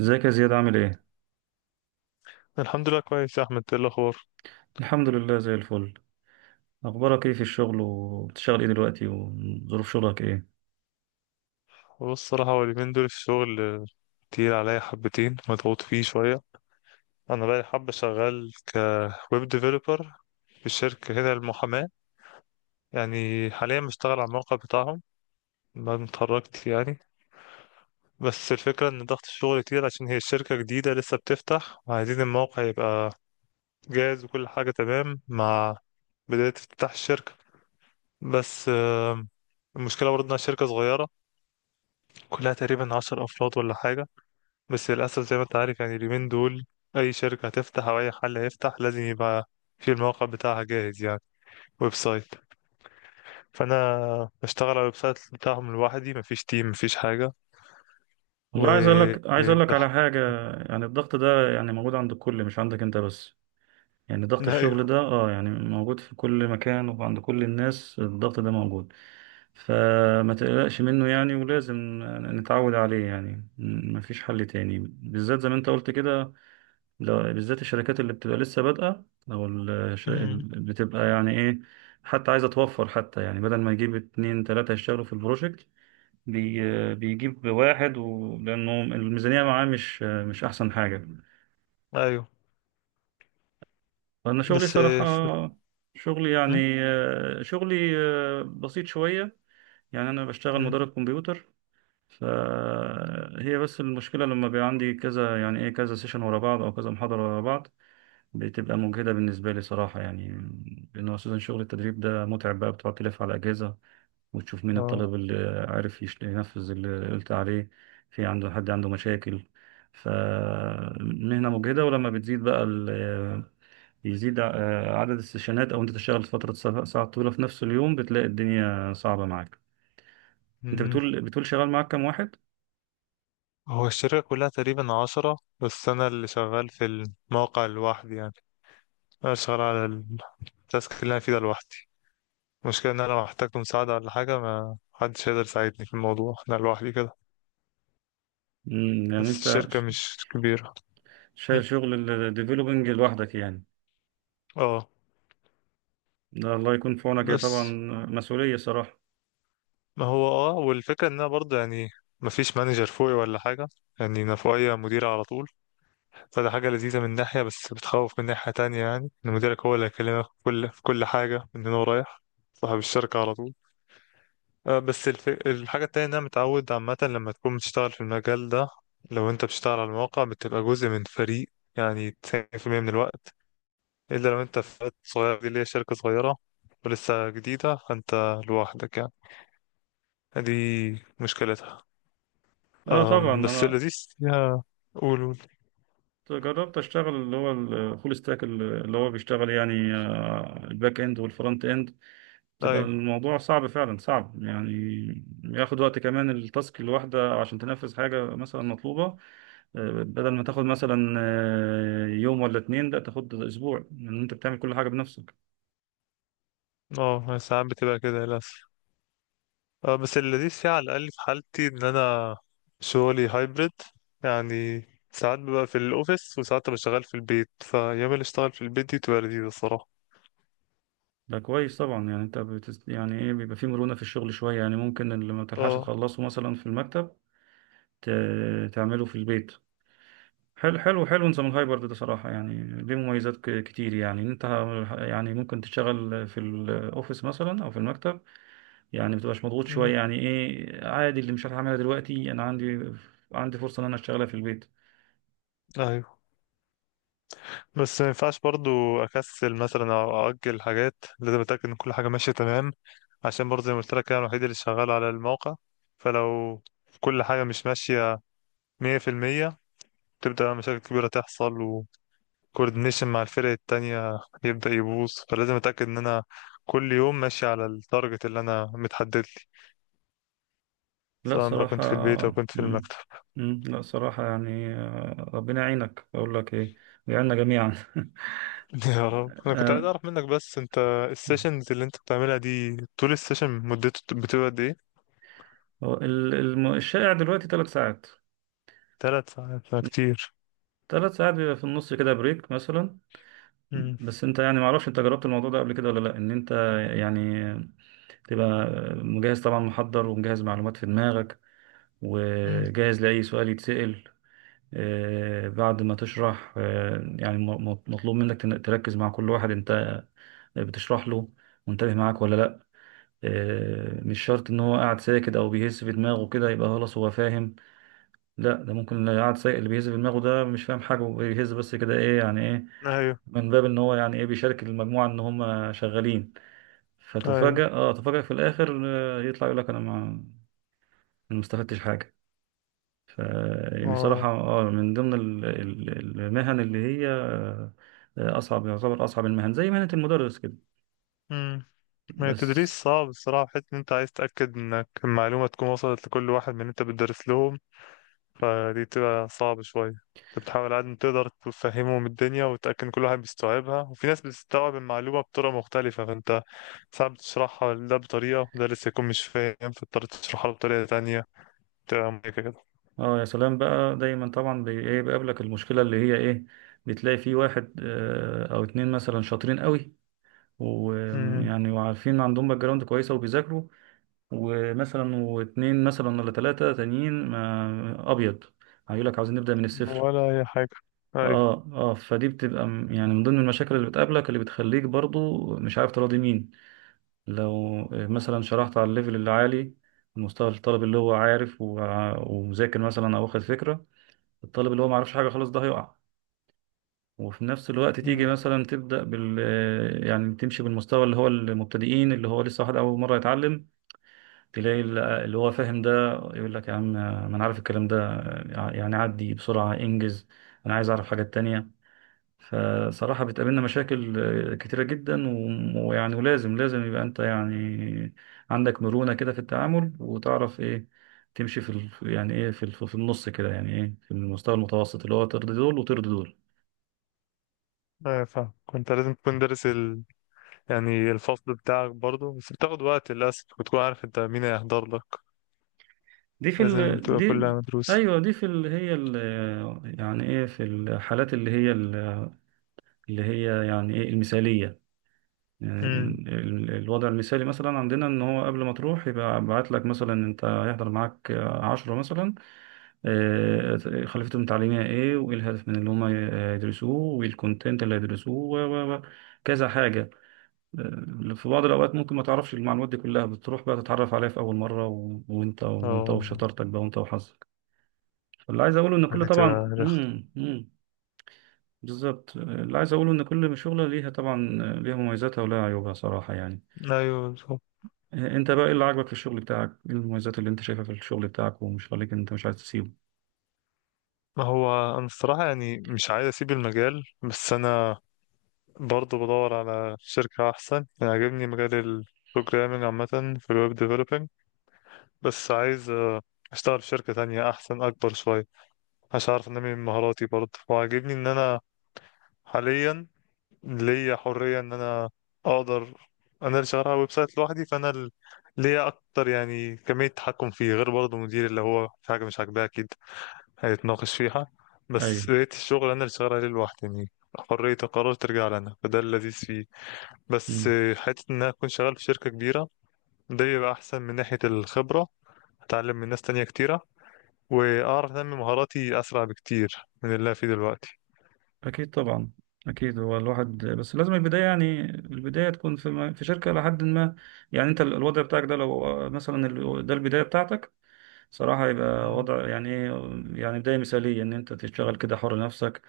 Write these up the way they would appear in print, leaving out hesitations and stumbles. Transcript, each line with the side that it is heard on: right: ازيك يا زياد عامل ايه؟
left: الحمد لله كويس يا احمد، ايه الاخبار؟
right: الحمد لله زي الفل. اخبارك ايه في الشغل، وبتشتغل ايه دلوقتي، وظروف شغلك ايه؟
left: بص، الصراحه هو اليومين دول الشغل تقيل عليا حبتين، مضغوط فيه شويه. انا بقى حبه شغال كويب ديفلوبر في شركه هنا المحاماه، يعني حاليا بشتغل على الموقع بتاعهم بعد ما اتخرجت يعني. بس الفكره ان ضغط الشغل كتير عشان هي الشركه جديده لسه بتفتح وعايزين الموقع يبقى جاهز وكل حاجه تمام مع بدايه افتتاح الشركه. بس المشكله برضه انها شركه صغيره، كلها تقريبا 10 افراد ولا حاجه. بس للأسف زي ما أنت عارف يعني اليومين دول أي شركة هتفتح أو أي حل هيفتح لازم يبقى في الموقع بتاعها جاهز، يعني ويب سايت. فأنا بشتغل على الويب سايت بتاعهم لوحدي، مفيش تيم مفيش حاجة. و
right: والله عايز اقول لك
left: بح...
right: على حاجة. يعني الضغط ده يعني موجود عند الكل، مش عندك انت بس. يعني ضغط
left: أيوه.
right: الشغل ده يعني موجود في كل مكان، وعند كل الناس الضغط ده موجود. فما تقلقش منه يعني، ولازم نتعود عليه يعني. مفيش حل تاني، بالذات زي ما انت قلت كده، لو بالذات الشركات اللي بتبقى لسه بادئة أو
left: أمم،
right: اللي بتبقى يعني إيه. حتى عايزة توفر، حتى يعني بدل ما يجيب اتنين تلاتة يشتغلوا في البروجكت، بيجيب واحد لأنه الميزانية معاه مش أحسن حاجة.
left: أيوه.
right: فأنا شغلي
left: بس
right: صراحة،
left: ف...
right: شغلي يعني،
left: أمم،
right: شغلي بسيط شوية. يعني أنا بشتغل
left: أمم،
right: مدرب كمبيوتر. فهي بس المشكلة لما بيبقى عندي كذا، يعني إيه كذا سيشن ورا بعض، أو كذا محاضرة ورا بعض، بتبقى مجهدة بالنسبة لي صراحة يعني. لأن هو أساسا شغل التدريب ده متعب بقى، بتقعد تلف على أجهزة وتشوف مين
left: آه.
right: الطالب اللي عارف ينفذ اللي قلت عليه، في عنده حد عنده مشاكل. فمهنة مجهدة، ولما بتزيد بقى يزيد عدد السيشنات، أو أنت تشتغل فترة ساعة طويلة في نفس اليوم، بتلاقي الدنيا صعبة معاك. أنت
left: أمم.
right: بتقول شغال معاك كام واحد؟
left: هو الشركة كلها تقريبا 10، بس أنا اللي شغال في الموقع لوحدي يعني. أنا شغال على التاسك اللي أنا فيه ده لوحدي. المشكلة إن أنا لو احتجت مساعدة ولا حاجة ما حدش هيقدر يساعدني في الموضوع، أنا لوحدي كده.
right: يعني
left: بس
right: أنت
left: الشركة مش كبيرة. م?
right: شايل شغل الديفلوبينج لوحدك يعني،
left: اه.
right: ده الله يكون في عونك يا طبعا،
left: بس
right: مسؤولية صراحة.
left: ما هو اه، والفكرة إن أنا برضه يعني مفيش مانجر فوقي ولا حاجة، يعني أنا فوقيا مدير على طول. فده حاجة لذيذة من ناحية بس بتخوف من ناحية تانية، يعني إن مديرك هو اللي هيكلمك في كل حاجة من هنا ورايح، صاحب الشركة على طول. بس الحاجة التانية إن أنا متعود عامة لما تكون بتشتغل في المجال ده، لو أنت بتشتغل على المواقع بتبقى جزء من فريق يعني 90% من الوقت، إلا لو أنت في فريق صغير، دي اللي هي شركة صغيرة ولسه جديدة فأنت لوحدك يعني، دي مشكلتها.
right: اه، طبعا
left: أم، بس
right: انا
left: اللذيذ فيها. قول قول.
right: جربت اشتغل اللي هو الفول ستاك، اللي هو بيشتغل يعني الباك اند والفرونت اند، بتبقى
left: أيوه.
right: الموضوع صعب، فعلا صعب يعني. ياخد وقت كمان التاسك الواحدة عشان تنفذ حاجة مثلا مطلوبة. بدل ما تاخد مثلا يوم ولا اتنين، لا تاخد اسبوع، لان انت بتعمل كل حاجة بنفسك.
left: اه ساعات بتبقى كده للأسف. بس اللذيذ فيها على الأقل في حالتي إن أنا شغلي هايبرد، يعني ساعات ببقى في الأوفيس وساعات ببقى شغال في البيت، فأيام اللي أشتغل في البيت دي تبقى لذيذة الصراحة.
right: ده كويس طبعا، يعني انت يعني ايه بيبقى فيه مرونة في الشغل شوية. يعني ممكن اللي ما تلحقش
left: اه.
right: تخلصه مثلا في المكتب تعمله في البيت. حلو حلو حلو، نظام الهايبرد ده صراحة يعني ليه مميزات كتير. يعني انت يعني ممكن تشتغل في الاوفيس مثلا او في المكتب، يعني متبقاش مضغوط
left: مم.
right: شوية. يعني ايه، عادي، اللي مش هعملها دلوقتي انا عندي فرصة ان انا اشتغلها في البيت.
left: أيوه. بس ما ينفعش برضو أكسل مثلا أو أأجل حاجات، لازم أتأكد إن كل حاجة ماشية تمام، عشان برضو زي ما قلت لك أنا الوحيد اللي شغال على الموقع. فلو كل حاجة مش ماشية مية في المية تبدأ مشاكل كبيرة تحصل، كوردينيشن مع الفرق التانية يبدأ يبوظ، فلازم أتأكد إن أنا كل يوم ماشي على التارجت اللي أنا متحدد لي،
right: لا
left: سواء بقى
right: صراحة.
left: كنت في البيت أو كنت في
right: مم.
left: المكتب.
right: مم. لا صراحة يعني، ربنا يعينك، اقول لك ايه، ويعيننا جميعا.
left: يا رب. أنا كنت عايز
right: آه،
left: أعرف منك، بس أنت السيشنز اللي أنت بتعملها دي طول السيشن مدته بتبقى قد إيه؟
right: هو الشائع دلوقتي 3 ساعات.
left: 3 ساعات فكتير.
right: 3 ساعات بيبقى في النص كده بريك مثلا.
left: مم.
right: بس انت يعني معرفش انت جربت الموضوع ده قبل كده ولا لا، ان انت يعني تبقى مجهز طبعا، محضر ومجهز معلومات في دماغك،
left: مم.
right: وجاهز لأي سؤال يتسأل. بعد ما تشرح يعني مطلوب منك تركز مع كل واحد انت بتشرح له، منتبه معاك ولا لا. مش شرط ان هو قاعد ساكت او بيهز في دماغه كده يبقى خلاص هو فاهم. لا، ده ممكن اللي قاعد ساكت اللي بيهز في دماغه ده مش فاهم حاجة، وبيهز بس كده ايه، يعني ايه،
left: أيوه.
right: من باب ان هو يعني ايه بيشارك المجموعه ان هم شغالين.
left: أيوه.
right: فتفاجأ اه تفاجأ في الاخر، يطلع يقول لك انا ما ما استفدتش حاجه. فبصراحه
left: أه.
right: من ضمن المهن اللي هي اصعب، يعتبر اصعب المهن زي مهنه المدرس كده.
left: مم. ما هي
right: بس
left: التدريس صعب الصراحة، حيث إن أنت عايز تتأكد إنك المعلومة تكون وصلت لكل واحد من اللي أنت بتدرس له، فدي بتبقى صعبة شوية. انت بتحاول على قد ما تقدر تفهمهم الدنيا وتأكد إن كل واحد بيستوعبها، وفي ناس بتستوعب المعلومة بطرق مختلفة، فانت ساعات بتشرحها ده بطريقة وده لسه يكون مش فاهم فاضطر تشرحها له بطريقة تانية، بتبقى مميكة كده.
right: اه، يا سلام بقى، دايما طبعا ايه بيقابلك المشكله اللي هي ايه، بتلاقي في واحد او اتنين مثلا شاطرين قوي،
left: مم.
right: ويعني وعارفين عندهم باك جراوند كويسه وبيذاكروا، ومثلا واتنين مثلا ولا تلاتة تانيين ما أبيض، هيقول لك عاوزين نبدأ من الصفر.
left: ولا أي حاجة. أيوة.
right: اه اه، فدي بتبقى يعني من ضمن المشاكل اللي بتقابلك، اللي بتخليك برضو مش عارف تراضي مين. لو مثلا شرحت على الليفل اللي عالي، المستوى الطالب اللي هو عارف ومذاكر مثلا او واخد فكرة، الطالب اللي هو معرفش حاجة خلاص ده هيقع. وفي نفس الوقت تيجي
left: مم.
right: مثلا تبدأ بال آه، يعني تمشي بالمستوى اللي هو المبتدئين، اللي هو لسه واحد أول مرة يتعلم، تلاقي اللي هو فاهم ده يقول لك يا عم ما انا عارف الكلام ده، يعني عدي بسرعة انجز، انا عايز اعرف حاجات تانية. فصراحة بتقابلنا مشاكل كتيرة جدا، ويعني ولازم، لازم يبقى انت يعني عندك مرونة كده في التعامل، وتعرف ايه تمشي يعني ايه في النص كده، يعني ايه في المستوى المتوسط اللي هو ترضي دول وترضي دول.
left: أيوة فاهم، كنت لازم تكون دارس يعني الفصل بتاعك برضه، بس بتاخد وقت للأسف وتكون عارف انت مين هيحضر لك،
right: دي في
left: لازم
right: ال...
left: تبقى
right: دي
left: كلها مدروسة.
right: ايوه، دي في ال... هي ال... يعني ايه في الحالات اللي هي اللي هي يعني ايه المثالية.
left: مم.
right: الوضع المثالي مثلا عندنا ان هو قبل ما تروح يبقى بعت لك مثلا انت هيحضر معاك 10 مثلا، خلفيتهم التعليمية ايه، وايه الهدف من اللي هم يدرسوه، وايه الكونتنت اللي هيدرسوه كذا حاجة. في بعض الأوقات ممكن ما تعرفش المعلومات دي كلها، بتروح بقى تتعرف عليها في أول مرة، وأنت
left: اه
right: وشطارتك بقى، وأنت وحظك. فاللي عايز أقوله إن كل
left: دي تبقى
right: طبعا،
left: رخ.
right: بالظبط. اللي عايز أقوله إن كل شغلة ليها طبعا، ليها مميزاتها ولها عيوبها صراحة يعني.
left: أيوة.
right: انت بقى ايه اللي عاجبك في الشغل بتاعك، ايه المميزات اللي انت شايفها في الشغل بتاعك، ومش خليك انت مش عايز تسيبه.
left: ما هو أنا الصراحة يعني مش عايز أسيب المجال، بس أنا برضه بدور على شركة أحسن. يعني عاجبني مجال ال programming عامة، في الويب developing، بس عايز أشتغل في شركة تانية أحسن أكبر شوية عشان أعرف أنمي من مهاراتي برضه. وعاجبني إن أنا حاليا ليا حرية إن أنا أقدر، أنا اللي شغال على ويب سايت لوحدي، فأنا ليا أكتر يعني كمية تحكم فيه، غير برضه مدير اللي هو في حاجة مش عاجباه أكيد هيتناقش فيها.
right: ايوه.
left: بس لقيت الشغل انا اللي شغال عليه لوحدي، يعني حرية القرار ترجع لنا، فده اللذيذ فيه. بس
right: امم.
left: حتة ان انا اكون شغال في شركة كبيرة ده بيبقى احسن من ناحية الخبرة، اتعلم من ناس تانية كتيرة واعرف انمي مهاراتي اسرع بكتير من اللي انا فيه دلوقتي.
right: اكيد طبعا، اكيد هو الواحد بس لازم البدايه، يعني البدايه تكون في في شركه لحد ما. يعني انت الوضع بتاعك ده لو مثلا ده البدايه بتاعتك، صراحه يبقى
left: مم.
right: وضع يعني ايه، يعني بدايه مثاليه ان انت تشتغل كده حر نفسك،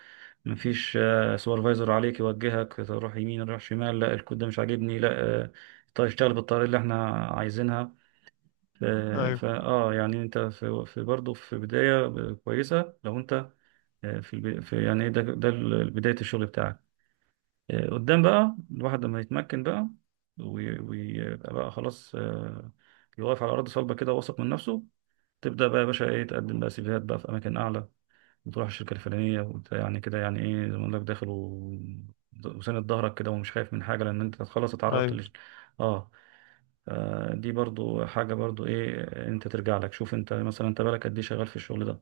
right: مفيش سوبرفايزر عليك يوجهك تروح يمين تروح شمال، لا الكود ده مش عاجبني لا. آه، طيب اشتغل بالطريقه اللي احنا عايزينها.
left: ايوه
right: فاه يعني انت في برضه في بدايه كويسه لو انت في يعني، ده بدايه الشغل بتاعك. قدام بقى الواحد لما يتمكن بقى، ويبقى بقى خلاص، يقف على ارض صلبه كده واثق من نفسه، تبدا بقى يا باشا ايه تقدم بقى سيفيهات بقى في اماكن اعلى، وتروح الشركه الفلانيه وانت يعني كده يعني ايه، زي ما اقول لك داخل وساند ظهرك كده، ومش خايف من حاجه لان انت خلاص اتعرضت
left: ايوه.
right: لش. اه. دي برضو حاجة، برضو ايه، انت ترجع لك، شوف انت مثلا انت بالك قد ايه شغال في الشغل ده.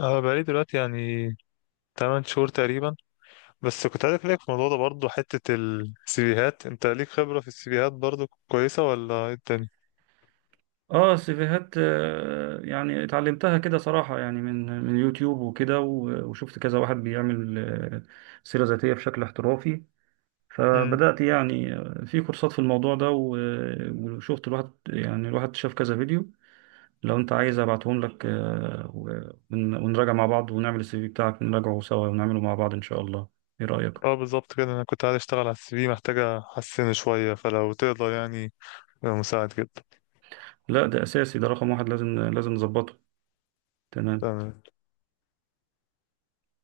left: انا بقالي دلوقتي يعني 8 شهور تقريبا. بس كنت عايز اسالك في الموضوع ده برضه، حتة السيفيهات، انت ليك خبرة في السيفيهات برضه كويسة ولا ايه الدنيا؟
right: اه سيفيهات، يعني اتعلمتها كده صراحة، يعني من يوتيوب وكده، وشفت كذا واحد بيعمل سيرة ذاتية بشكل احترافي. فبدأت يعني في كورسات في الموضوع ده، وشفت الواحد، يعني الواحد شاف كذا فيديو. لو انت عايز ابعتهم لك ونراجع مع بعض، ونعمل السي في بتاعك نراجعه سوا، ونعمله مع بعض ان شاء الله. ايه رأيك؟
left: اه بالظبط كده، انا كنت عايز اشتغل على السي في، محتاجة احسنه شوية، فلو تقدر يعني يبقى مساعد جدا.
right: لا ده اساسي، ده رقم واحد، لازم نظبطه. تمام.
left: تمام.